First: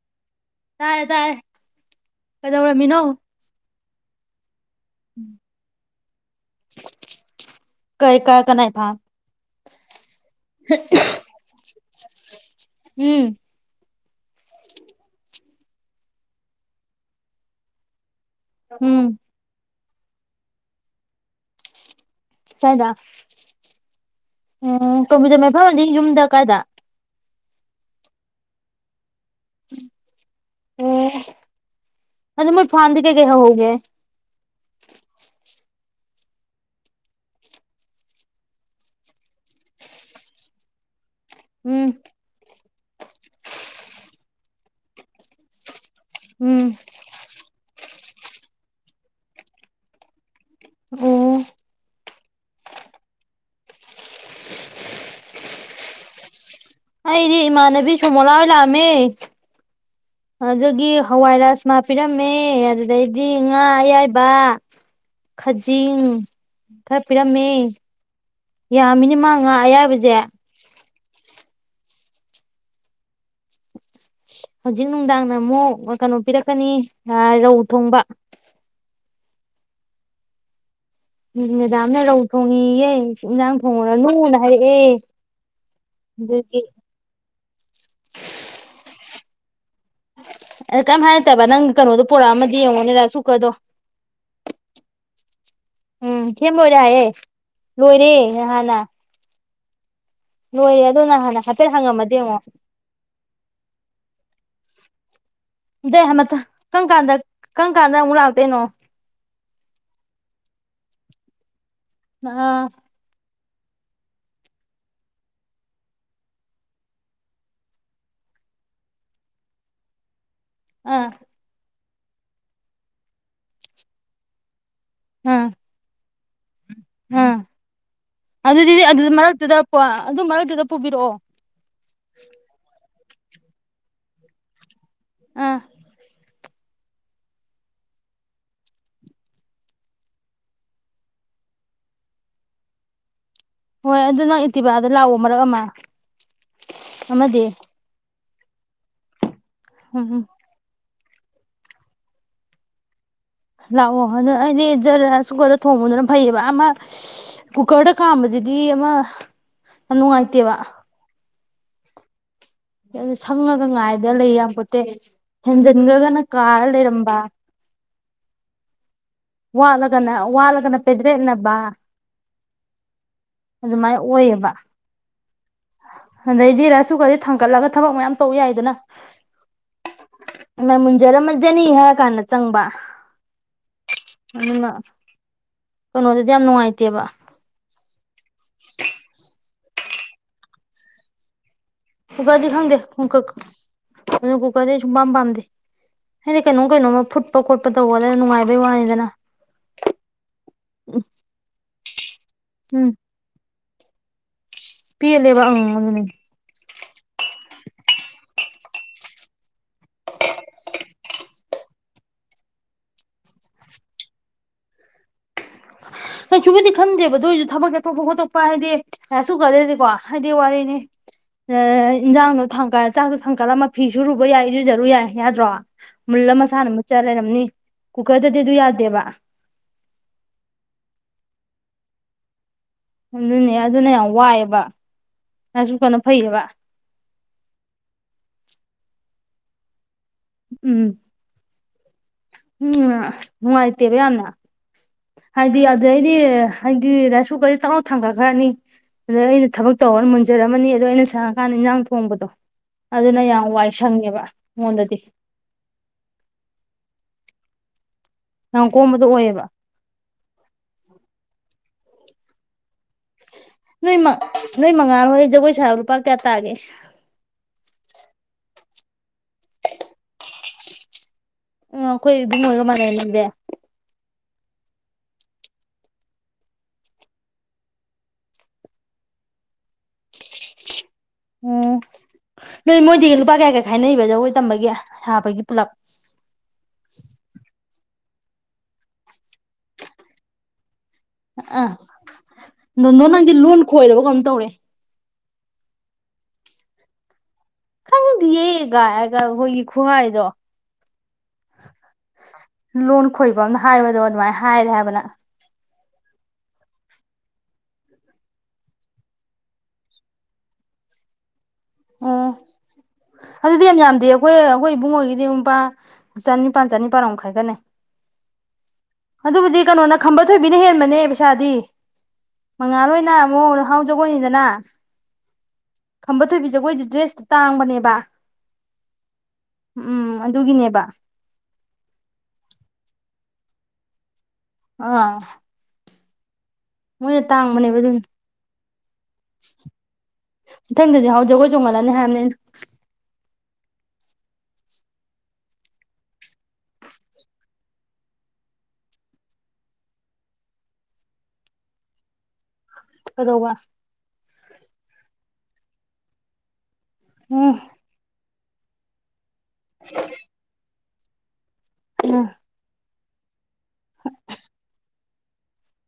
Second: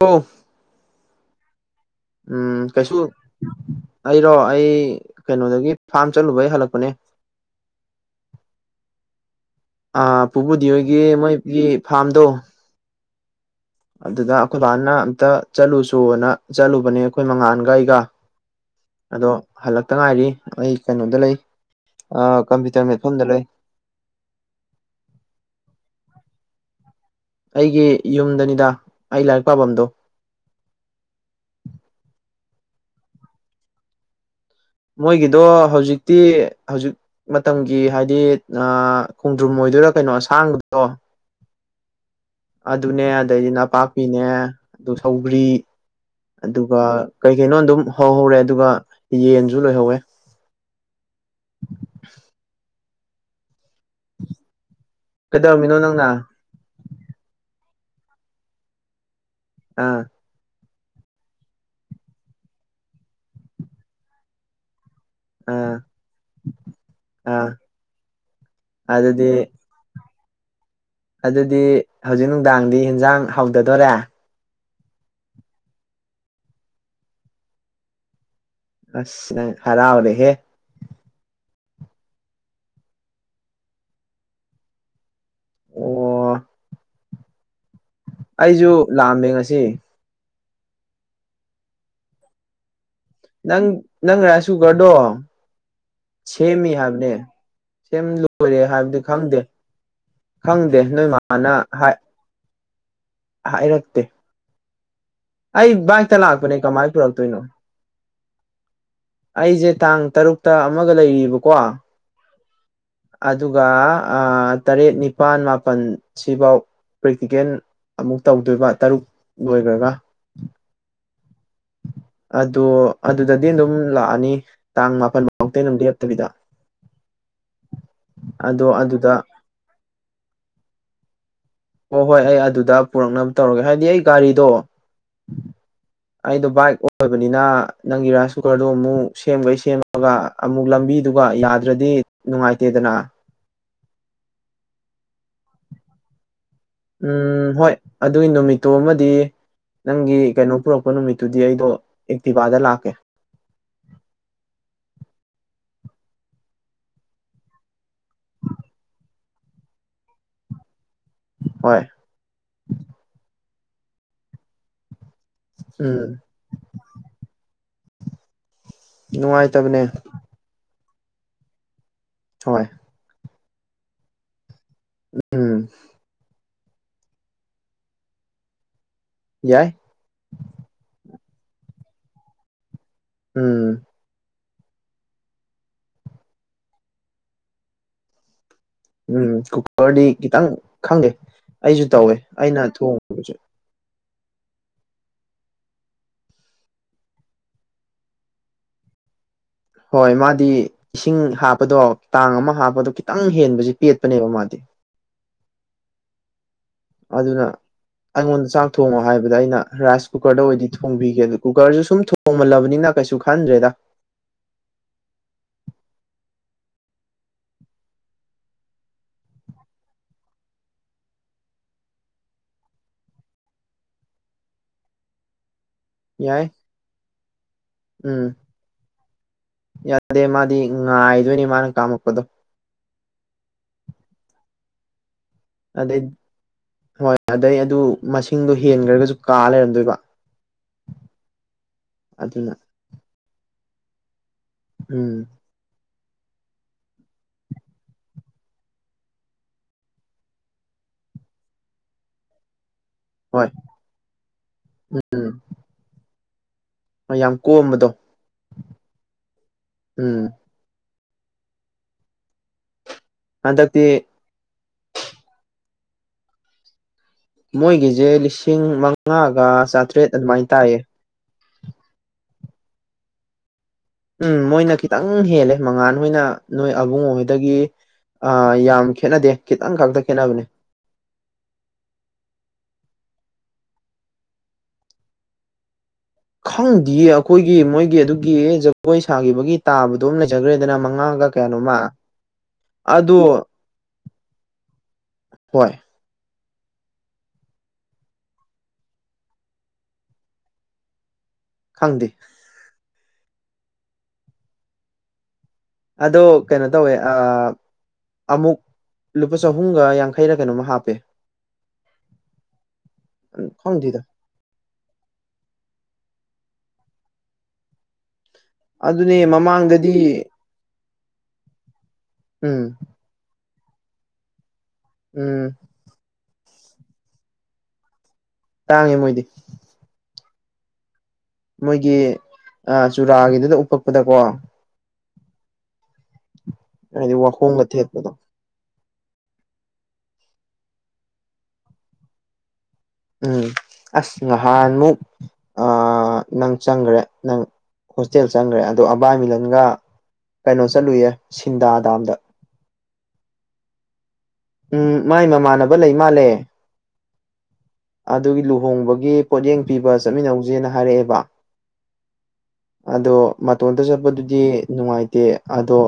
ꯑꯣ ꯇꯔꯦ ꯇꫪꯦ꯫ ꯎꯝ ꯀꯩꯁꯨ ꯑꯩꯔꯣ ꯑꯩ ꯀꯩꯅꯣꯗꯒꯤ ꯐꯥꯝ ꯆꯠꯂꯨꯕꯩ ꯍꯜꯂꯛꯄꯅꯦ꯫ ꯀꯩ ꯀꯥ ꯀꯅꯥꯏ ꯐꯥꯝ꯫ ꯑ ꯄꯨꯕꯨꯗꯤ ꯍꯣꯏꯒꯤ ꯃꯣꯏꯒꯤ ꯐꯥꯝꯗꯣ ꯎꯝ ꯑꯗꯨꯗ ꯑꯩꯈꯣꯏ ꯕꯥꯅ ꯑꯝꯇ ꯆꯠꯂꯨ ꯁꯅ ꯆꯠꯂꯨꯕꯅꯦ ꯑꯩꯈꯣꯏ ꯃꯉꯥꯥꯟꯒ ꯑꯩꯒ ꯎꯝ ꯑꯗꯣ ꯍꯜꯂꯛꯇ ꯉꯥꯏꯔꯤ ꯑꯩ ꯀꯩꯅꯣꯗ ꯂꯩ ꯁ꯭ꯋꯥꯏꯗ ꯀꯝꯄ꯭ꯌꯨꯇꯔ ꯃꯦꯠꯐꯝꯗ ꯂꯩ꯫ ꯎꯝ ꯇꯣꯝꯕꯤꯖ ꯃꯥꯏ ꯐꯥꯕꯅꯤ ꯌꯨꯝꯗ ꯀꯥꯏꯗ ꯑꯩꯒꯤ ꯌꯨꯝꯗꯅꯤꯗ ꯑꯩ ꯂꯥꯏꯔꯤꯛ ꯄꯥꯐꯝꯗꯣ ꯑꯣ ꯑꯗ ꯃ ꯐꯥꯗ ꯀꯒ ꯍꯒꯦ꯫ ꯃꯣꯏꯒꯤꯗꯣ ꯍꯧꯖꯤꯛꯇꯤ ꯍꯧꯖꯤꯛ ꯃꯇꯝꯒꯤ ꯍꯥꯏꯗꯤ ꯈꯣꯡꯗ꯭ꯔꯨꯝ ꯑꯣꯏꯗꯣꯏꯔꯥ ꯀꯩꯅꯣ ꯑꯁꯥꯡꯕꯗꯣ꯫ ꯎꯝ ꯑꯗꯨꯅꯦ ꯑꯗꯩꯗꯤ ꯅꯄꯥꯛꯄꯤꯅꯦ ꯑꯗꯨ ꯁꯒ꯭ꯔꯤ ꯎꯝ ꯑꯗꯨꯒ ꯀꯩ ꯀꯩꯅꯣ ꯑꯗꯨꯝ ꯍꯧꯍꯧꯔꯦ ꯑꯗꯨꯒ ꯌꯦꯟꯁꯨ ꯂꯣꯏꯍꯧꯋꯦ꯫ ꯑꯣ [inaudible] ꯀꯩꯗꯧꯔꯃꯤꯅꯣ ꯅꯪꯅ ꯑꯩꯗꯤ ꯏꯃꯥꯅꯕꯤ ꯁꯨꯃꯣꯂꯥꯍꯣꯏ ꯂꯥꯛꯑꯃꯦ ꯑꯥ ꯑꯗꯨꯒꯤ ꯍꯋꯥꯏꯔꯖꯃꯥ ꯄꯤꯔꯝꯃꯦ ꯑꯗꯨꯗꯩꯗꯤ ꯉꯥ ꯑꯌꯥꯏꯕ ꯑꯥ ꯈꯖꯤꯡ ꯈꯔ ꯄꯤꯔꯝꯃꯦ ꯑꯥ ꯌꯥꯝꯃꯤꯅꯤ ꯑꯗꯨꯗꯤ ꯃꯥ ꯉꯥ ꯑꯌꯥꯏꯕꯖꯦ ꯑꯗꯨꯗꯤ ꯍꯧꯖꯤꯛ ꯅꯨꯡꯗꯥꯡꯗꯤ ꯍꯦꯟꯖꯥꯡ ꯍꯥꯎꯗꯗꯣꯔꯦ ꯍꯧꯖꯤꯛ ꯅꯨꯡꯗꯥꯡꯅ ꯑꯃꯨꯛ ꯑ ꯀꯩꯅꯣ ꯄꯤꯔꯛꯀꯅꯤ ꯑꯥ ꯔꯧ ꯊꯣꯡꯕ ꯑꯁ ꯅꯪ ꯍꯔꯥꯎꯔꯦꯍꯦ ꯎꯝ ꯃꯦꯗꯥꯝꯅ ꯔꯧ ꯊꯣꯡꯉꯦꯌꯦ ꯏꯟꯖꯥꯡ ꯊꯣꯡꯉꯨꯔꯅꯨꯅ ꯍꯥꯏꯔꯛꯑꯦ ꯑꯣ ꯑꯗꯨꯀꯤ ꯑꯩꯖꯨ ꯂꯥꯑꯝꯃꯦ ꯉꯁꯤ ꯑꯗ ꯀꯩꯝ ꯍꯥꯏꯔꯛꯇꯕ ꯅꯪ ꯀꯩꯅꯣꯗꯣ ꯄꯣꯔꯥꯑꯃꯗꯤ ꯌꯦꯡꯉꯣꯅꯦ ꯔꯁꯨꯛ ꯅꯪ ꯅꯪ ꯔꯥꯏꯁꯨꯒꯔꯗꯣ ꯎꯝ ꯁꯦꯝ ꯁꯦꯝꯃꯤ ꯂꯣꯏꯔꯦ ꯍꯥꯏꯌꯦ ꯍꯥꯏꯕꯅꯦ ꯁꯦꯝ ꯂꯣꯏꯔꯦ ꯍꯥꯏꯕꯗꯤ ꯈꯪꯗꯦ ꯈꯪꯗꯦ ꯅꯣꯏ ꯃꯥꯅ ꯍꯥꯏ ꯗꯦꯉꯣ ꯍꯥꯏꯔꯛꯇꯦ ꯑꯩ ꯑꯗꯩ ꯕꯥꯏꯛꯇ ꯃꯊꯪ ꯂꯥꯛꯄꯅꯦ ꯀꯔꯝ ꯀꯃꯥꯏ ꯀꯥꯟꯗ ꯄꯨꯔꯛꯇꯣꯏꯅꯣ ꯀꯔꯝ ꯀꯥꯟꯗ ꯑꯃꯨꯛ ꯂꯥꯛꯇꯣꯏꯅꯣ ꯑꯩꯁꯦ ꯇꯥꯡ ꯇꯔꯨꯛꯇ ꯑꯃꯒ ꯂꯩꯔꯤꯕꯀꯣ ꯃꯑ ꯑꯗꯨꯒ ꯑꯥ ꯇꯔꯦꯠ ꯅꯤꯄꯥꯜ ꯃꯥꯄꯟ ꯁꯤꯕꯧ ꯄ꯭ꯔꯦꯛꯇꯤꯀꯦꯜ ꯑꯃꯨꯛ ꯇꯧꯗꯣꯏꯕ ꯇꯔꯨꯛ ꯂꯣꯏꯒ꯭ꯔꯒ ꯑꯥ ꯑꯗꯣ ꯑꯗꯨꯗꯗꯤ ꯑꯗꯨꯝ ꯂꯥꯛꯑꯅꯤ ꯇꯥꯡ ꯃꯥꯄꯜꯕꯧꯇꯤ ꯑꯗꯨꯝ ꯂꯦꯞꯇꯕꯤꯗ ꯎꯝ ꯑꯗꯣ ꯑꯗꯨꯗꯤ ꯑꯗꯨ ꯑꯗꯨꯗ ꯃꯔꯛꯇꯨꯗ [unintelligible] ꯑꯗꯨ ꯃꯔꯛꯇꯨꯗ ꯄꯨꯕꯤꯔꯛꯑꯣ ꯍꯣꯏ ꯍꯣꯏ ꯑꯩ ꯑꯗꯨꯗ ꯄꯨꯔꯛꯅꯕ ꯇꯧꯔꯒꯦ ꯍꯥꯏꯗꯤ ꯑꯩ ꯒꯥꯔꯤꯗꯣ ꯑ ꯑꯩꯗꯣ ꯕꯥꯏꯛ ꯑꯣꯏꯕꯅꯤꯅ ꯅꯪꯒꯤ ꯔꯥꯏꯁ ꯀꯨꯀꯔꯗꯣ ꯑꯃꯨꯛ ꯁꯦꯝꯒꯩ ꯁꯦꯝꯃꯒ ꯑꯃꯨꯛ ꯂꯝꯕꯤꯗꯨꯒ ꯌꯥꯗ꯭ꯔꯗꯤ ꯅꯨꯡꯉꯥꯏꯇꯦꯗꯅ ꯍꯣꯏ ꯑꯗꯨ ꯅꯪ ꯑꯦꯛꯇꯤꯚꯥꯗ ꯂꯥꯛꯑꯣ ꯃꯔꯛ ꯑꯃ ꯑꯃꯗꯤ ꯎꯝ ꯍꯣꯏ ꯑꯗꯨꯒꯤ ꯅꯨꯃꯤꯠꯇꯨ ꯑꯃꯗꯤ ꯎꯝ ꯎꯝ ꯅꯪꯒꯤ ꯀꯩꯅꯣ ꯄꯨꯔꯛ ꯄ ꯅꯨꯃꯤꯠꯇꯨꯗꯤ ꯑꯩꯗꯣ ꯑꯦꯛꯇꯤꯚꯥꯗ ꯂꯥꯛꯀꯦ ꯂꯥꯛꯑꯣ ꯑꯗꯨ ꯑꯩꯗꯤ ꯖꯔꯥꯏꯀꯨꯀꯔꯗ ꯊꯣꯡꯕꯗꯨꯅ ꯐꯩꯌꯦꯕ ꯑꯃ ꯀꯨꯀꯔꯗ ꯀꯥꯝꯕꯁꯤꯗꯤ ꯑꯃ ꯌꯥꯝ ꯅꯨꯡꯉꯥꯏꯇꯦꯕ ꯍꯣꯏ ꯁꯪꯉꯥꯒ ꯉꯥꯏꯗꯅ ꯂꯩ ꯌꯥꯄꯣꯠꯇꯦ ꯎꯝ ꯍꯦꯟꯖꯟꯒ‌꯭ꯔꯒꯅ ꯀꯥꯔ ꯂꯩꯔꯝꯕ ꯅꯨꯡꯉꯥꯏꯇꯕꯅꯦ ꯋꯥꯠꯂꯒꯅ ꯋꯥꯠꯂꯒꯅ ꯄꯦꯗ꯭ꯔꯦꯠꯅꯕꯥ ꯍꯣꯏ ꯑꯗꯨꯃꯥꯏꯅ ꯑꯣꯏꯌꯦꯕ ꯎꯝ ꯑꯗꯩꯗꯤ ꯔꯥꯏꯁ ꯀꯨꯀꯔꯖꯦ ꯊꯥꯡꯒꯠꯂꯒ ꯊꯕꯛ ꯃꯌꯥꯝ ꯇꯧ ꯌꯥꯏꯗꯅ ꯌꯥꯏ ꯑꯅ ꯃꯨꯟꯖꯔꯝꯃꯖꯅꯤ ꯍꯥꯏꯔ ꯀꯥꯟꯗ ꯆꯪꯕ ꯎꯝ ꯑꯗꯨꯅ ꯀꯩꯅꯣꯗꯗꯤ ꯌꯥꯝ ꯅꯨꯡꯉꯥꯏꯇꯦꯕ ꯎꯝ ꯀꯨꯀꯔꯗꯤ ꯈꯤꯇꯪ ꯈꯪꯗꯦ ꯑꯩꯁꯨ ꯇꯧꯋꯦ ꯑꯩꯅ ꯊꯣꯡꯕꯖꯦ [unintelligible] ꯗꯤ ꯁꯨꯝ ꯄꯥꯝ ꯄꯥꯝꯗꯦ ꯍꯥꯏꯗꯤ ꯀꯩꯅꯣꯝ ꯀꯩꯅꯣꯝꯃꯥ ꯐꯨꯠꯄ ꯈꯣꯠꯄ ꯇꯧꯕꯗꯅ ꯅꯨꯡꯉꯥꯏꯕꯩ ꯋꯥꯅꯤꯗꯅ ꯍꯣꯏ ꯃꯥꯗꯤ ꯏꯁꯤꯡ ꯍꯥꯞꯄꯗꯣ ꯇꯥꯡ ꯑꯃ ꯍꯥꯞꯄꯗꯣ ꯈꯤ ꯈꯤꯇꯪ ꯍꯦꯟꯕꯁꯤ ꯄꯦꯠꯄꯅꯦꯕ ꯃꯥꯗꯤ ꯄꯤꯠꯂꯦꯕ ꯎꯝ ꯑꯗꯨꯅꯤ ꯑꯗꯨꯅ ꯑꯩꯉꯣꯟꯗ ꯆꯥꯛ ꯊꯣꯡꯉꯣ ꯍꯥꯏꯕꯗ ꯑꯩꯅ ꯔꯥꯏꯁ ꯀꯨꯀꯔꯗ ꯑꯣꯏꯗꯤ ꯊꯣꯡꯕꯤꯒꯦ ꯑꯗꯨ ꯀꯨꯀꯔꯖꯨ ꯁꯨꯝ ꯇꯣꯡꯃꯜꯂꯕꯅꯤꯅ ꯀꯩꯁꯨ ꯈꯟꯗ꯭ꯔꯦꯗ ꯀꯩꯁꯨꯕꯨꯗꯤ ꯈꯟꯗꯦꯕ ꯑꯗꯨ ꯑꯣꯏꯁꯨ ꯊꯕꯛ ꯆꯥꯊꯣꯛꯄ ꯈꯣꯠꯇꯣꯛꯄ ꯍꯥꯏꯗꯤ ꯔꯥꯏꯁꯀꯨꯀꯥꯔ ꯗꯥꯗꯤꯀꯣ ꯍꯥꯏꯗꯤ ꯋꯥꯔꯤꯅꯤ ꯏꯟꯖꯥꯡꯗꯣ ꯊꯥꯡꯀꯠ ꯆꯥꯛꯇꯣ ꯊꯥꯡꯀꯠ ꯂꯝꯃꯥ ꯐꯤ ꯁꯨꯔꯨꯕ ꯌꯥꯏ ꯏꯔꯨꯖꯥꯔꯨ ꯌꯥꯏ ꯌꯥꯗ꯭ꯔꯣ ꯃꯨꯜ ꯌꯥꯏ ꯃꯁꯥꯟꯅ ꯃꯨꯠꯆꯥ ꯂꯩꯔꯝꯅꯤ ꯎꯝ ꯀꯨꯀꯔꯗꯗꯤ ꯑꯗꯨ ꯌꯥꯗꯦꯕ ꯌꯥꯗꯦ ꯃꯥꯗꯤ ꯉꯥꯏꯗꯣꯏꯅꯤ ꯃꯥꯅꯥ ꯀꯥꯝꯃꯛꯄꯥꯗꯣ ꯑꯗꯨꯅꯦ ꯑꯗꯨꯅ ꯌꯥꯝ ꯋꯥꯏꯑꯦꯕ ꯑꯗꯩ ꯔꯥꯏꯁꯀꯨꯀꯔꯅ ꯐꯩꯌꯦꯕ ꯍꯣꯏ ꯑꯗꯩ ꯑꯗꯨ ꯃꯁꯤꯡꯗꯣ ꯍꯦꯟꯈ꯭ꯔꯒꯁꯨ ꯀꯥ ꯂꯩꯔꯝꯗꯣꯏꯕ ꯎꯝ ꯑꯗꯨꯅ ꯎꯝ ꯅꯨꯡꯥꯏꯇꯦꯕ ꯌꯥꯝꯅ ꯎꯝ ꯍꯥꯏꯗꯤ ꯑꯗꯨꯗꯩꯗꯤ ꯍꯥꯏꯗꯤ ꯔꯥꯏꯁ ꯀꯨꯀꯔꯗꯤ ꯇꯛꯂꯥꯎꯅꯥ ꯊꯥꯡꯒꯠꯈ꯭ꯔꯅꯤ ꯑꯗꯥ ꯑꯩꯅ ꯊꯕꯛ ꯇꯧꯔꯒ ꯃꯨꯟꯖꯔꯝꯃꯅꯤ ꯑꯗꯣ ꯑꯩꯅ ꯁꯪꯉꯥꯀꯥꯟꯗ ꯏꯟꯖꯥꯡ ꯊꯣꯡꯕꯗꯣ ꯑꯗꯨꯅ ꯌꯥꯝ ꯍꯣꯏ ꯋꯥꯏ ꯁꯪꯉꯦꯕ ꯑꯩꯉꯣꯟꯗꯗꯤ ꯍꯣꯏ ꯌꯥꯝ ꯀꯣꯝꯕꯗꯣ ꯌꯥꯝ ꯀꯣꯝꯕꯗꯣ ꯑꯣꯏꯌꯦꯕ ꯎꯝ ꯅꯣꯏ ꯍꯟꯗꯛꯇꯤ ꯃꯥ ꯅꯣꯏ ꯃꯉꯥꯜ ꯍꯣꯏ ꯖꯒꯣꯏ ꯁꯥꯕ ꯂꯨꯄꯥ ꯀꯌꯥ ꯇꯥꯒꯦ ꯃꯣꯏꯒꯤꯁꯦ ꯂꯤꯁꯤꯡ ꯃꯉꯥꯒ ꯆꯥꯇ꯭ꯔꯦꯠ ꯑꯗꯨꯃꯥꯏꯅ ꯇꯥꯏꯌꯦ ꯎꯝ ꯑꯈꯣꯏ ꯏꯕꯨꯡꯑꯣ ꯍꯣꯏꯒꯥ ꯃꯥꯟꯅꯩꯅꯦ ꯑꯗꯨꯗꯤ ꯎꯝ ꯃꯣꯏꯅ ꯈꯤꯇꯪ ꯍꯦꯜꯂꯦ ꯃꯉꯥꯥꯟ ꯍꯣꯏꯅ ꯅꯣꯏ ꯑꯕꯨꯡꯉꯣ ꯍꯣꯏꯗꯒꯤ ꯑꯥ ꯌꯥꯝ ꯈꯦꯠꯅꯗꯦ ꯈꯤꯇꯪ ꯈꯛꯇꯥ ꯈꯦꯠꯅꯕꯅꯦ ꯎꯝ ꯅꯣꯏ ꯃꯣꯏꯗꯤ ꯂꯨꯄꯥ ꯀꯌꯥ ꯀꯌꯥ ꯈꯥꯏꯅꯩꯕ ꯖꯒꯣꯏ ꯇꯝꯕꯒꯤ ꯁꯥꯕꯒꯤ ꯄꯨꯂꯞ ꯈꯪꯗꯤꯌꯦ ꯑꯈꯣꯏꯒꯤ ꯃꯣꯏꯒꯤ ꯑꯗꯨꯒꯤ ꯖꯒꯣꯏ ꯁꯥꯈꯤꯕꯒꯤ ꯇꯥꯕꯗꯣ ꯑꯃꯥ ꯂꯩꯖꯈ꯭ꯔꯦꯗꯅ ꯃꯡꯉꯥ ꯑꯥ ꯗꯣꯟ ꯗꯣꯟ ꯅꯪꯗꯤ ꯑꯗꯣ ꯂꯣꯟ ꯈꯣꯏꯔꯕ ꯀꯩꯅꯣꯝ ꯇꯧꯔꯦ ꯍꯣꯏ ꯈꯪꯗꯤꯌꯦꯒꯥ ꯍꯥꯏꯔꯒꯥ ꯑꯈꯣꯏꯒꯤ ꯈꯨꯍꯥꯏꯗꯣ ꯈꯪꯗꯦ ꯂꯣꯟ ꯈꯣꯏꯕ ꯑꯃꯅ ꯍꯥꯏꯕꯗꯣ ꯑꯗꯨꯃꯥꯏꯅ ꯍꯥꯏꯔꯦ ꯍꯥꯏꯕ ꯅꯪ ꯑꯗꯣ ꯀꯩꯅꯣ ꯇꯧꯋꯦ ꯑꯥ ꯑꯃꯨꯛ ꯂꯨꯄꯥ ꯆꯍꯨꯝꯒꯥ ꯌꯥꯡꯈꯩꯔꯥ ꯀꯩꯅꯣꯃ ꯍꯥꯞꯄꯦ ꯑꯣ ꯑꯗꯨꯗꯤ ꯌꯥꯝ ꯈꯪꯗꯦꯗ ꯌꯥꯝꯗꯦ ꯍꯣꯏ ꯑꯩꯈꯣꯏ ꯏꯕꯨꯡꯉꯣꯏꯒꯤꯗꯤ ꯂꯨꯄꯥ ꯆꯅꯤꯄꯥꯥꯟ ꯆꯅꯤꯄꯥꯟꯃꯨꯛ ꯈꯥꯏꯒꯠꯅꯩ ꯑꯗꯨꯅꯦ ꯑꯗꯨꯕꯨꯗꯤ ꯀꯩꯅꯣꯅ ꯃꯃꯥꯡꯗꯗꯤ ꯈꯝꯕ ꯊꯣꯏꯕꯤꯅ ꯍꯦꯟꯕꯅꯦ ꯄꯩꯁꯥꯗꯤ ꯎꯝ ꯃꯉꯥꯜꯍꯣꯏꯅ ꯑꯃꯨꯛ ꯍꯥꯎ ꯖꯒꯣꯏꯅꯤꯗꯅ ꯎꯝ ꯈꯝꯕ ꯊꯣꯏꯕꯤ ꯖꯒꯣꯏꯖꯦ ꯗ꯭ꯔꯦꯁꯇꯤ ꯇꯥꯡꯕꯅꯦꯕ ꯇꯥꯡꯉꯦ ꯃꯣꯏꯗꯤ ꯎꯝ ꯑꯗꯨꯒꯤꯅꯦꯕ ꯃꯣꯏꯒꯤ ꯑꯥ ꯆꯨꯔꯥꯒꯤꯗꯨꯗ ꯎꯞꯄꯛꯄꯗꯀꯣ ꯑꯥ ꯍꯥꯏꯗꯤ ꯃꯣꯏꯅ ꯋꯥꯈꯣꯡꯒ ꯇꯥꯡꯕꯅꯦꯕ ꯑꯗꯨꯒꯤ ꯊꯦꯠꯄꯗꯣ ꯏꯊꯪꯗꯗꯤ ꯍꯥꯎ ꯖꯒꯣꯏ ꯆꯣꯡꯉꯜꯂꯅꯤ ꯍꯥꯏꯕꯅꯦ ꯑꯩꯅ ꯎꯝ ꯑꯁ ꯉꯍꯥꯟꯃꯨꯛ- - - ꯅꯪ ꯆꯪꯈ꯭ꯔꯦ ꯅꯪ ꯍꯣꯁꯇꯦꯜ ꯆꯪꯈ꯭ꯔꯦ ꯑꯗꯣ ꯑꯕꯥꯏ ꯃꯤꯂꯟꯒ꯫ ꯀꯩꯅꯣ ꯆꯠꯂꯨꯏꯌꯦ ꯁꯤꯟꯗꯥꯗꯥꯝꯗ꯫ ꯀꯗꯧꯕ꯫ ꯎꯝ ꯃꯥꯏ ꯃꯃꯥꯟꯅꯕ ꯂꯩꯃꯥꯜꯂꯦ꯫ ꯎꯝ꯫ ꯑꯗꯨꯒꯤ ꯂꯨꯍꯣꯡꯕꯒꯤ ꯄꯣꯠꯌꯦꯡ ꯄꯤꯕ ꯆꯠꯃꯤꯟꯅꯧꯁꯦꯅ ꯍꯥꯏꯔꯛꯑꯦꯕ꯫ ꯎꯝ꯫ ꯑꯗꯣ ꯃꯇꯣꯟꯇ ꯆꯠꯄꯗꯨꯗꯤ ꯅꯨꯡꯉꯥꯏꯇꯦ꯫ ꯑꯗꯣ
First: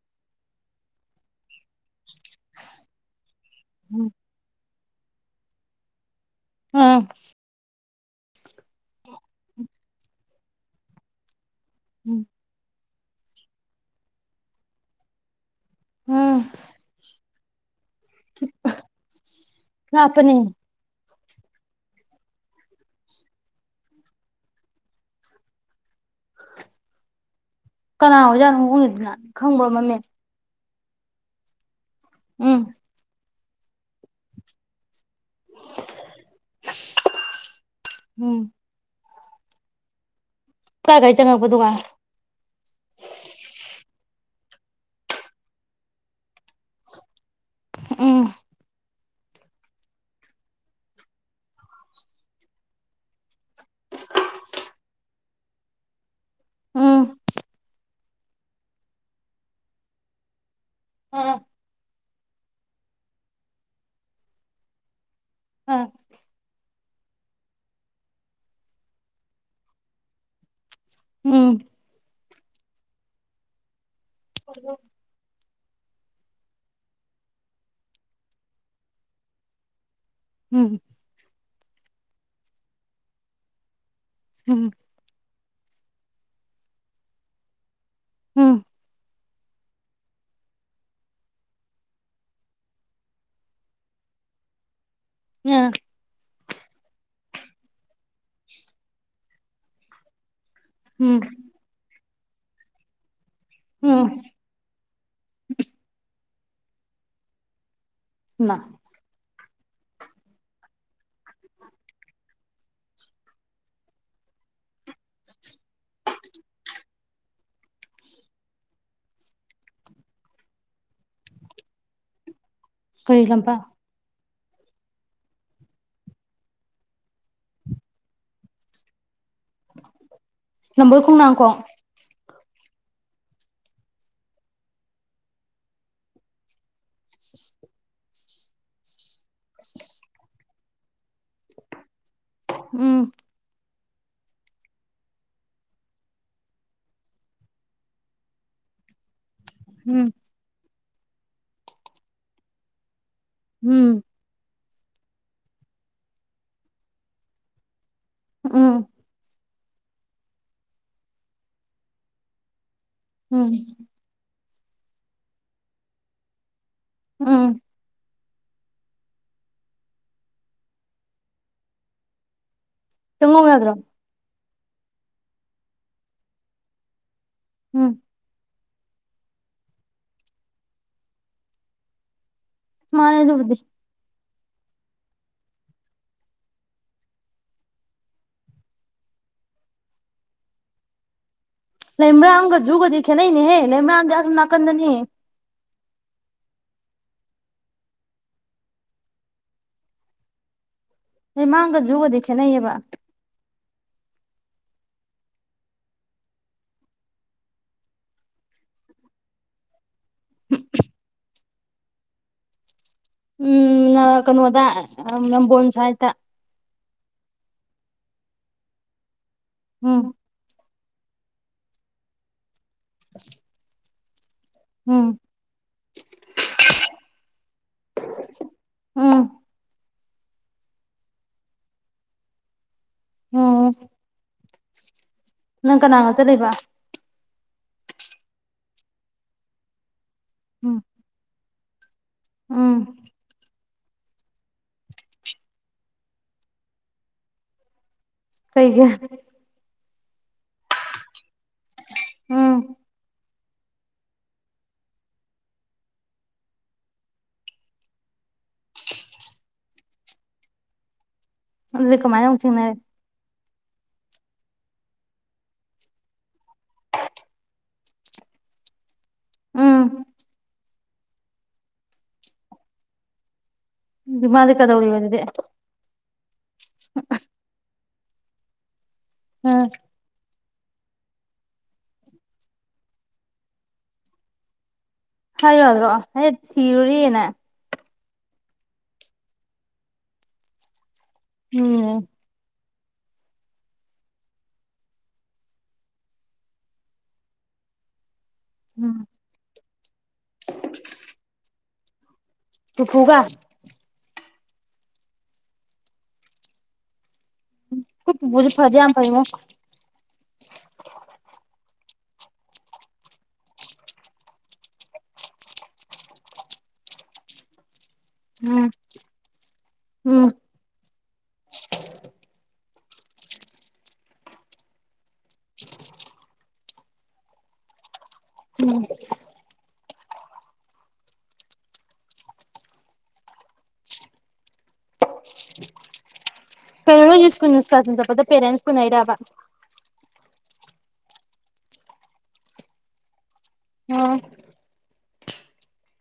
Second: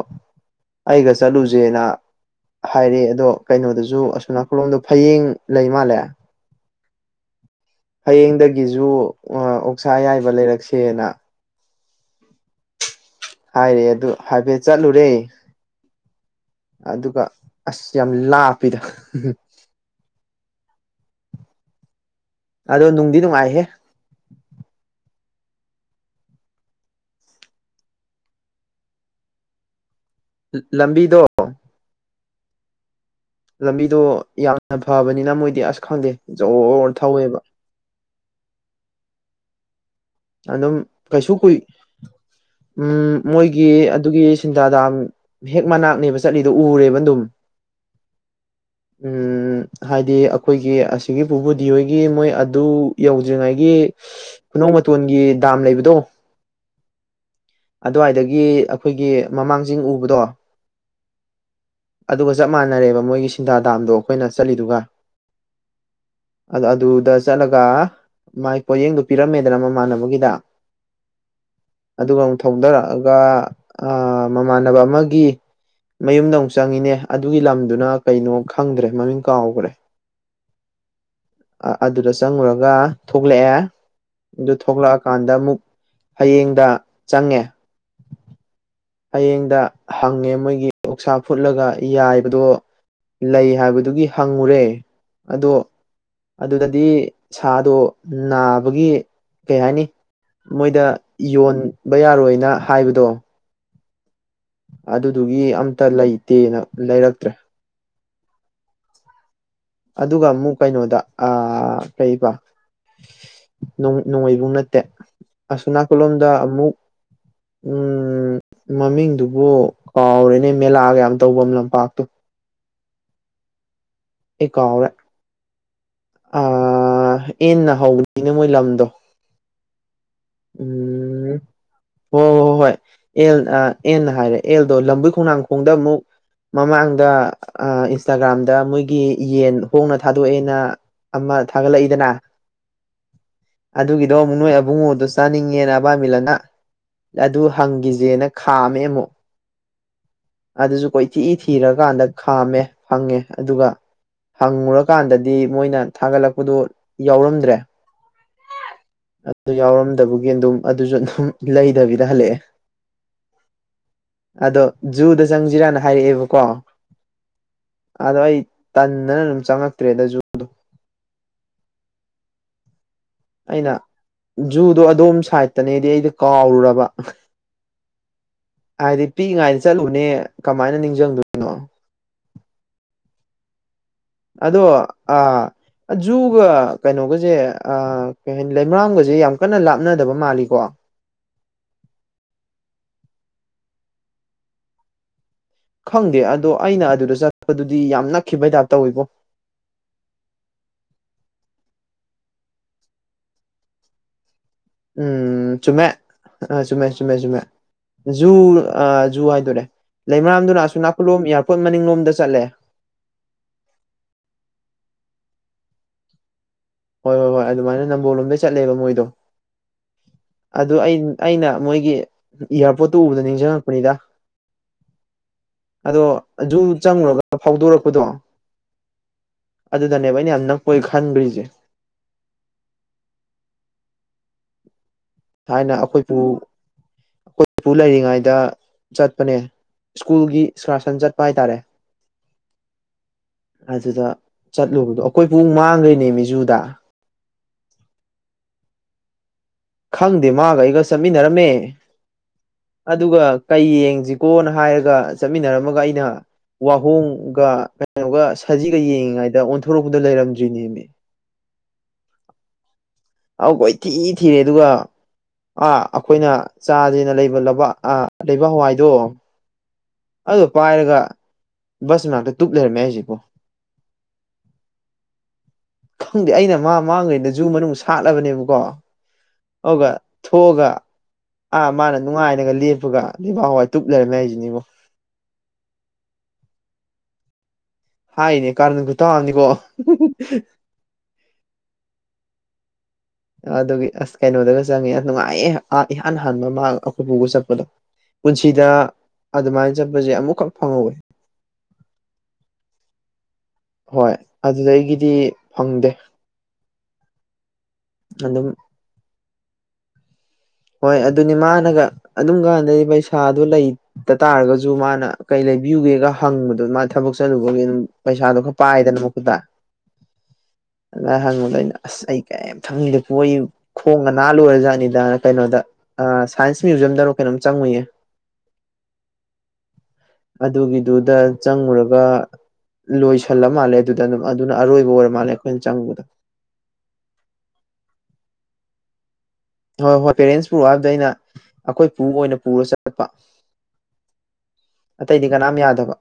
ꯑꯩꯒ ꯆꯠꯂꯨꯁꯦꯅ ꯫ ꯍꯥꯏꯔꯦ ꯑꯗꯣ ꯀꯩꯅꯣꯗꯁꯨ ꯎꯝ ꯑꯁꯣꯅꯥꯀꯜꯂꯣꯝꯗꯣ ꯐꯌꯦꯡ ꯂꯩꯃꯥꯜꯂꯦ꯫ ꯎꯝ꯫ ꯐꯌꯦꯡꯗꯒꯤꯁꯨ ꯑꯣꯛꯁꯥ ꯑꯌꯥꯏꯕ ꯂꯩꯔꯛꯁꯦꯅ꯫ ꯎꯝ꯫ ꯍꯥꯏꯔꯦ ꯑꯗꯨ ꯍꯥꯏꯐꯦꯠ ꯆꯠꯂꯨꯔꯦ ꯎꯝ ꯑꯗꯨꯒ ꯑꯁ ꯌꯥꯝ ꯂꯥꯛꯞꯄꯤꯗ꯫ ꯂꯞꯄꯥꯅꯦ꯫ ꯑꯗꯣ ꯅꯨꯡꯗꯤ ꯅꯨꯡꯉꯥꯏꯍꯦ꯫ ꯀꯅꯥ ꯑꯣꯖꯥꯠꯅ ꯍꯣꯡꯉꯤꯗꯨꯅ ꯈꯪꯕ꯭ꯔ ꯃꯃꯤꯡ ꯂꯝꯕꯤꯗꯣ꯫ ꯎꯝ꯫ ꯂꯝꯕꯤꯗꯣ ꯌꯥꯝꯅ ꯐꯕꯅꯤꯅ ꯃꯣꯏꯗꯤ ꯑꯁ ꯈꯪꯗꯦ ꯖꯣꯔ ꯊꯧꯋꯦꯕ꯫ ꯎꯝ꯫ ꯑꯗꯨꯝ ꯀꯥꯏ ꯀꯥꯏ ꯀꯩꯁꯨ ꯆꯪꯉꯛꯄ ꯀꯨꯏ ꯗꯨꯀꯥꯟ ꯎꯝ ꯃꯣꯏꯒꯤ ꯑꯗꯨꯒꯤ ꯁꯤꯟꯗꯥꯗꯥꯝ꯫ ꯍꯦꯛ ꯃꯅꯥꯛꯅꯦꯕ ꯆꯠꯂꯤꯗꯣ ꯎꯔꯦꯕ ꯑꯗꯨꯝ ꯎꯝ꯫ ꯎꯝ꯫ ꯍꯥꯏꯗꯤ ꯑꯩꯈꯣꯏꯒꯤ ꯑꯁꯤꯒꯤ ꯄꯨꯕꯨꯗꯤ ꯍꯣꯏꯒꯤ ꯃꯣꯏ ꯑꯗꯨ ꯌꯧꯗ꯭ꯔꯤꯉꯩꯒꯤ꯫ ꯈꯨꯅꯧ ꯃꯇꯣꯟꯒꯤ ꯗꯥꯝ ꯂꯩꯕꯗꯣ꯫ ꯎꯝ꯫ ꯑꯗꯨꯋꯥꯏꯗꯒꯤ ꯑꯩꯈꯣꯏꯒꯤ ꯃꯃꯥꯡꯆꯤꯡ ꯎꯕꯗꯣ꯫ ꯎꯝ꯫ ꯑꯗꯨꯒ ꯆꯞ ꯃꯥꯟꯅꯔꯦꯕ ꯃꯣꯏꯒꯤ ꯁꯤꯟꯗꯥꯗꯥꯝꯗꯣ ꯑꯩꯈꯣꯏꯅ ꯆꯠꯂꯤꯗꯨꯒ꯫ ꯎꯝ꯫ ꯑꯗꯨ ꯑꯗꯨꯗ ꯆꯠꯂꯒ ꯃꯥꯏ ꯄꯣꯠꯌꯦꯡꯗꯨ ꯄꯤꯔꯝꯃꯦꯗꯅ ꯃꯃꯥꯟꯅꯕꯒꯤꯗ꯫ ꯎꯝ꯫ ꯑꯗꯨꯒ ꯑꯃꯨꯛ ꯊꯧꯗꯔꯛꯑꯒ ꯑꯥ ꯃꯃꯥꯟꯅꯕ ꯑꯃꯒꯤ ꯃꯌꯨꯝꯗ ꯑꯃꯨꯛ ꯆꯪꯉꯤꯅꯦ ꯑꯗꯨꯒꯤ ꯂꯝꯗꯨꯅ ꯀꯩꯅꯣ ꯈꯪꯗ꯭ꯔꯦ ꯃꯃꯤꯡ ꯀꯥꯎꯈ꯭ꯔꯦ꯫ ꯎꯝ꯫ ꯑꯗꯨꯗ ꯆꯪꯉꯨꯔꯒ ꯊꯣꯛꯂꯛꯑꯦ꯫ ꯑꯗꯨ ꯎꯝ ꯊꯣꯛꯂꯛꯑꯀꯥꯟꯗ ꯑꯃꯨꯛ ꯐꯌꯦꯡꯗ ꯆꯪꯉꯦ꯫ ꯎꯝ ꯐꯌꯦꯡꯗ ꯍꯪꯉꯦ ꯃꯣꯏꯒꯤ ꯎꯁꯥ ꯐꯨꯠꯂꯒ ꯌꯥꯏꯕꯗꯣ ꯂꯩ ꯍꯥꯏꯕꯗꯨꯒꯤ ꯍꯪꯉꯨ꯭ꯔꯦ꯫ ꯑꯗꯣ ꯑꯥ ꯑꯗꯨꯗꯗꯤ ꯁꯥꯗꯣ ꯅꯥꯕꯒꯤ ꯀꯩ ꯍꯥꯏꯅꯤ꯫ ꯃꯣꯏꯗ ꯎꯝ ꯌꯣꯟꯕ ꯌꯥꯔꯣꯏꯅ ꯍꯥꯏꯕꯗꯣ꯫ ꯎꯝ꯫ ꯑꯗꯨꯗꯨꯒꯤ ꯑꯝꯇ ꯂꯩꯇꯦꯅ ꯂꯩꯔꯛꯇ꯭ꯔꯦ꯫ ꯃ ꯑꯗꯨꯒ ꯑꯃꯨꯛ ꯀꯩꯅꯣꯗ ꯀꯩꯕ ꯅꯣꯡꯃꯩꯕꯨꯡ ꯅꯠꯇꯦ ꯑꯁꯣ ꯅꯥꯀꯜꯂꯣꯝꯗ ꯑꯃꯨꯛ ꯎꯝ ꯃꯃꯤꯡꯗꯨꯕꯨ ꯀꯥꯎꯔꯦꯅꯦ ꯃꯦꯂꯥꯒ ꯌꯥꯝ ꯇꯧꯕꯝ ꯂꯝꯄꯥꯛꯇꯣ ꯀꯔꯤ ꯂꯝꯄꯥ ꯑꯩ ꯀꯥꯎꯔꯦ ꯑꯦꯟꯅ ꯍꯧꯕꯅꯤꯅꯦ ꯃꯣꯏ ꯂꯝꯗꯣ ꯂꯝꯕꯣꯏ ꯎꯝ ꯈꯣꯡꯅꯥꯡ ꯈꯣꯡ ꯍꯣꯏ ꯍꯣꯏ ꯍꯣꯏ ꯍꯣꯏ ꯑꯦꯜ ꯑꯦꯟꯅ ꯍꯥꯏꯔꯦ ꯑꯦꯜꯗꯣ ꯂꯝꯕꯣꯏ ꯈꯣꯡꯅꯥꯡꯈꯣꯡꯗ ꯑꯃꯨꯛ ꯃꯃꯥꯡꯗ ꯏꯟꯁꯇꯥꯒ꯭ꯔꯥꯝꯗ ꯃꯣꯏꯒꯤ ꯌꯦꯟ ꯍꯣꯡꯅ ꯊꯥꯗꯣꯛꯑꯦꯅ ꯑꯃ ꯊꯥꯒꯠꯂꯛꯏꯗꯅ ꯎꯝ ꯑꯗꯨꯒꯤꯗꯣ ꯑꯃꯨꯛ ꯅꯣꯏ ꯑꯕꯨꯡꯉꯣꯗ ꯆꯥꯅꯤꯡꯉꯦꯅ ꯕꯥꯏꯃꯤꯂꯟꯅ ꯑꯗꯨ ꯍꯪꯒꯤꯁꯦꯅ ꯈꯥꯝꯃꯦ ꯑꯃꯨꯛ ꯎꯝ ꯑꯗꯨꯁꯨ ꯀꯣꯏꯊꯤ ꯊꯤꯔꯀꯥꯟꯗ ꯈꯥꯝꯃꯦ ꯐꯪꯉꯦ ꯑꯗꯨꯒ ꯎꯝ ꯍꯪꯉꯨꯔꯀꯥꯟꯗꯗꯤ ꯃꯣꯏꯅ ꯊꯥꯒꯠꯂꯛꯄꯗꯨ ꯌꯥꯎꯔꯝꯗ꯭ꯔꯦ ꯎꯝ ꯑꯗꯨ ꯌꯥꯎꯔꯝꯗꯕꯒꯤ ꯑꯗꯨꯝ ꯑꯗꯨꯁꯨ ꯑꯗꯨꯝ ꯂꯩꯗꯕꯤꯗ ꯍꯜꯂꯛꯑꯦ ꯎꯝ ꯑꯗꯣ ꯖꯨꯗ ꯆꯪꯁꯤꯔꯅ ꯍꯥꯏꯔꯛꯑꯦꯕꯀꯣ ꯎꯝ ꯑꯗꯣ ꯑꯩ ꯇꯟꯗꯅ ꯑꯗꯨꯝ ꯆꯪꯉꯛꯇ꯭ꯔꯦꯗ ꯖꯨꯗꯣ ꯆꯪꯉꯧ ꯌꯥꯗ꯭ꯔꯣ ꯑꯩꯅ ꯖꯨꯗꯣ ꯑꯗꯣꯝ ꯁꯥꯏꯠꯇꯅꯦꯗꯤ ꯑꯩꯗ ꯀꯥꯎꯔꯨꯔꯕ ꯎꯝ ꯍꯥꯏꯗꯤ ꯄꯤꯛꯏꯉꯥꯏꯅ ꯆꯠꯂꯨꯅꯦ ꯀꯃꯥꯏꯅ ꯅꯤꯡꯁꯤꯡꯗꯣꯏꯅꯣ ꯃꯥꯅꯦ ꯑꯗꯨꯕꯨꯗꯤ ꯑꯗꯣ ꯑ ꯖꯨꯒ ꯀꯩꯅꯣꯒꯁꯦ ꯑꯥ ꯀꯩ ꯍꯥꯏꯅꯤ ꯂꯩꯃꯔ꯭ꯔꯥꯝꯒꯁꯦ ꯌꯥꯝ ꯀꯟꯅ ꯂꯥꯞꯅꯗꯕ ꯃꯥꯜꯂꯤꯀꯣ ꯂꯩꯃ꯭ꯔꯥꯒ ꯖꯨꯒꯗꯤ ꯈꯦꯠꯅꯩꯅꯦꯍꯦ ꯂꯩꯃ꯭ꯔꯥꯗꯤ ꯑꯁꯨꯝ ꯅꯥꯀꯟꯗꯅꯤ ꯈꯪꯗꯦ ꯑꯗꯣ ꯑꯩꯅ ꯑꯗꯨꯗ ꯆꯠꯄꯗꯨꯗꯤ ꯌꯥꯝ ꯅꯛꯈꯤꯕꯩ ꯇꯥꯏꯞ ꯇꯧꯋꯕꯣ ꯂꯩꯃꯔꯝꯒ ꯖꯨꯒꯗꯤ ꯈꯦꯠꯅꯩꯌꯦꯕ ꯎꯝ ꯆꯨꯝꯃꯦ ꯑ ꯆꯨꯝꯃꯦ ꯆꯨꯝꯃꯦ ꯆꯨꯝꯃꯦ ꯖꯨ ꯑ ꯖꯨ ꯍꯥꯏꯗꯣꯔꯦ ꯂꯩꯃꯔꯥꯝꯗꯨꯅ ꯑꯁꯨ ꯅꯥꯀꯜꯂꯣꯝ ꯏꯌꯥꯔꯄꯣꯔꯠ ꯃꯅꯤꯡꯂꯣꯝꯗ ꯆꯠꯂꯦ ꯎꯝ ꯀꯩꯅꯣꯗ ꯅꯝꯕꯣꯟ ꯁꯥꯏꯗ ꯍꯣꯏ ꯍꯣꯏ ꯍꯣꯏ ꯑꯗꯨꯃꯥꯏꯅ ꯅꯝꯕꯣꯜꯂꯣꯝꯗꯩ ꯆꯠꯂꯦꯕ ꯃꯣꯏꯗꯣ ꯎꯝ ꯑꯗꯨ ꯑꯩꯅ ꯃꯣꯏꯒꯤ ꯏꯌꯥꯔꯄꯣꯔꯠꯇꯨ ꯎꯕꯗ ꯅꯤꯡꯁꯤꯡꯉꯛꯄꯅꯤꯗ ꯎꯝ ꯑꯗꯣ ꯖꯨ ꯆꯪꯉꯨꯔꯒ ꯐꯥꯎꯗꯣꯔꯛꯄꯗꯣ ꯎꯝ ꯑꯗꯨꯗꯅꯦꯕ ꯑꯩꯅ ꯌꯥꯝ ꯅꯛꯄꯣꯏ ꯈꯟꯒ꯭ꯔꯤꯁꯦ ꯑꯣ ꯊꯥꯏꯅ ꯑꯈꯣꯏ ꯄꯨ ꯆꯠꯂꯤꯕ ꯑꯈꯣꯏ ꯄꯨ ꯂꯩꯔꯤꯉꯩꯗ ꯆꯠꯄꯅꯦ ꯁ꯭ꯀꯨꯜꯒꯤ ꯎꯝ ꯏꯁꯀꯔꯁꯟ ꯆꯠꯄ ꯍꯥꯏꯇꯥꯔꯦ ꯎꯝ ꯑꯗꯨꯗ ꯆꯠꯂꯨꯕꯗꯣ ꯑꯈꯣꯏ ꯄꯨ ꯃꯥꯡꯒ꯭ꯔꯤꯅꯦꯃꯤ ꯖꯨꯗ ꯀꯩꯒꯤ ꯈꯪꯗꯦ ꯃꯥꯒ ꯑꯩꯒ ꯆꯠꯃꯤꯟꯅꯔꯝꯃꯦ ꯎꯝ ꯑꯗꯨꯒ ꯀꯩ ꯌꯦꯡꯁꯤꯀꯣꯅ ꯍꯥꯏꯔꯒ ꯆꯠꯃꯤꯟꯅꯔꯝꯃꯒ ꯑꯩꯅ ꯋꯥꯍꯣꯡꯒ ꯀꯩꯅꯣꯒ ꯁꯖꯤꯒ ꯌꯦꯡꯉꯤꯉꯩꯗ ꯑꯣꯟꯊꯣꯔꯛꯄꯗ ꯂꯩꯔꯝꯗ꯭ꯔꯤꯅꯦꯃꯤ ꯑꯗꯨꯗꯤ ꯀꯃꯥꯏꯅ ꯑꯃꯨꯛ ꯊꯦꯡꯅꯔꯦ ꯑꯧ ꯀꯣꯏꯊꯤ ꯊꯤꯔꯦ ꯑꯗꯨꯒ ꯑꯥ ꯑꯈꯣꯏꯅ ꯆꯥꯁꯦꯅ ꯂꯩꯕ ꯑꯥ ꯂꯩꯕꯥꯛ ꯍꯋꯥꯏꯗꯣ ꯎꯝ ꯑꯗꯨꯗꯣ ꯄꯥꯏꯔꯒ ꯕꯁ ꯃꯅꯥꯛꯇ ꯇꯨꯞ ꯂꯩꯔꯝꯃꯦ ꯍꯥꯏꯁꯤꯕꯣ ꯑꯗꯨ ꯃꯥꯗꯤ ꯀꯩꯗꯧꯔꯤꯕ ꯑꯗꯨꯗꯤ ꯈꯪꯗꯦ ꯑꯩꯅ ꯃꯥ ꯃꯥꯡꯒ꯭ꯔꯦꯅ ꯖꯨ ꯃꯅꯨꯡ ꯁꯥꯠꯂꯕꯅꯦꯕꯀꯣ ꯎꯝ ꯑꯗꯨꯒ ꯊꯣꯛꯑꯒ ꯑꯥ ꯃꯥꯅ ꯅꯨꯡꯉꯥꯏꯅꯒ ꯂꯦꯞꯄꯒ ꯂꯩꯕꯥꯥꯛ ꯍꯋꯥꯏ ꯇꯨꯞ ꯂꯩꯔꯝꯃꯦ ꯍꯥꯏꯁꯤꯅꯤꯕꯣ ꯍꯥꯏꯌꯨ ꯌꯥꯗ꯭ꯔꯣ [unintelligible] ꯊꯤꯔꯨꯔꯤ ꯑꯅ ꯍꯥꯏꯅꯦ ꯀꯔꯟ ꯈꯨꯇꯥ ꯑꯝꯅꯤꯀꯣ ꯎꯝ ꯑꯗꯨꯒꯤ ꯑꯁ ꯀꯩꯅꯣꯗꯒ ꯆꯪꯉꯦ ꯑꯁ ꯅꯨꯡꯉꯥꯏꯌꯦ ꯏꯍꯥꯟ ꯍꯥꯟꯕ ꯃꯥ ꯑꯩꯈꯣꯏ ꯄꯨꯒ ꯆꯠꯄꯗꯣ ꯄꯨꯟꯁꯤꯗ ꯎꯝ ꯑꯗꯨꯃꯥꯏ ꯆꯠꯄꯁꯦ ꯑꯃꯨꯛꯈꯛ ꯐꯪꯍꯧꯋꯤ ꯄꯨꯄꯨꯒ ꯍꯣꯏ ꯑꯗꯨꯗꯒꯤꯗꯤ ꯐꯪꯗꯦ ꯈꯣꯏ ꯑꯗꯨꯝ ꯄꯨꯄꯨꯁꯦ ꯐꯗꯤ ꯌꯥꯝ ꯐꯩꯉꯣ ꯍꯣꯏ ꯑꯗꯨꯅꯤ ꯃꯥꯅꯒ ꯑꯗꯨꯝ ꯀꯥꯟꯗꯗꯤ ꯄꯩꯁꯥꯗꯨ ꯂꯩ ꯇ ꯇꯥꯔꯒꯁꯨ ꯃꯥꯅ ꯀꯩ ꯂꯩꯕꯤꯌꯨꯒꯦꯒ ꯍꯪꯕꯗꯣ ꯃꯥ ꯊꯕꯛ ꯆꯠꯂꯨꯕꯒꯤ ꯑꯗꯨꯝ ꯄꯩꯁꯥꯗꯨꯣ ꯈꯔ ꯎꯝ ꯄꯥꯏꯗꯅ ꯃꯈꯨꯠꯗ ꯎꯝ ꯑꯗꯨꯗ ꯍꯪꯕꯗ ꯑꯩꯅ ꯑꯁ ꯑꯩ ꯀꯔꯤꯝ ꯈꯪꯗꯦ ꯄꯨ ꯑꯩ ꯈꯣꯡꯒ ꯅꯥ ꯂꯣꯏꯔꯖꯥꯠꯅꯤꯗꯅ ꯀꯩꯅꯣꯗ ꯑꯥ ꯁꯥꯏꯟꯁ ꯃ꯭ꯌꯨꯖꯤꯌꯝꯗꯔ ꯀꯩꯅꯣ ꯆꯪꯉꯨꯏꯌꯦ ꯎꯝ ꯑꯗꯨꯒꯤꯗꯨꯗ ꯆꯪꯉꯨꯔꯒ ꯂꯣꯏꯁꯜꯂ ꯃꯥꯜꯂꯦ ꯑꯗꯨꯗ ꯑꯗꯨꯝ ꯑꯗꯨꯅ ꯑꯔꯣꯏꯕ ꯑꯣꯏꯔ ꯃꯥꯜꯂꯦ ꯑꯩꯈꯣꯏꯅ ꯆꯪꯕꯗ ꯀꯩꯅꯣ ꯅꯣꯏꯁꯦ ꯁ꯭ꯀꯨꯟ ꯑꯦꯛꯁꯀꯥꯔꯁꯟ ꯆꯠꯄꯗ ꯄꯦꯔꯦꯟꯁ ꯄꯨꯅꯩꯔꯕ ꯍꯣꯏ ꯍꯣꯏ ꯄꯦꯔꯦꯟꯁ ꯄꯨꯔꯛꯑꯣ ꯍꯥꯏꯕꯗ ꯑꯩꯅ ꯑꯈꯣꯏ ꯄꯨ ꯑꯣꯏꯅ ꯄꯨꯔ ꯆꯠꯄ ꯑꯣ ꯑꯇꯩꯗꯤ ꯀꯅꯥꯝ ꯌꯥꯗꯕ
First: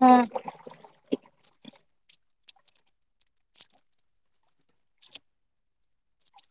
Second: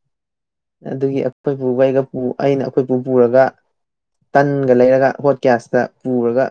ꯑꯥ ꯑꯗꯨꯒꯤ ꯑꯩꯈꯣꯏ ꯄꯨꯒ ꯑꯩꯒ ꯑꯩꯅ ꯑꯩꯈꯣꯏꯄꯨ ꯄꯨꯔꯒ ꯇꯟꯒ ꯂꯩꯔꯒ ꯍꯣꯠ ꯒ꯭ꯌꯥꯁꯇ ꯄꯨꯔꯒ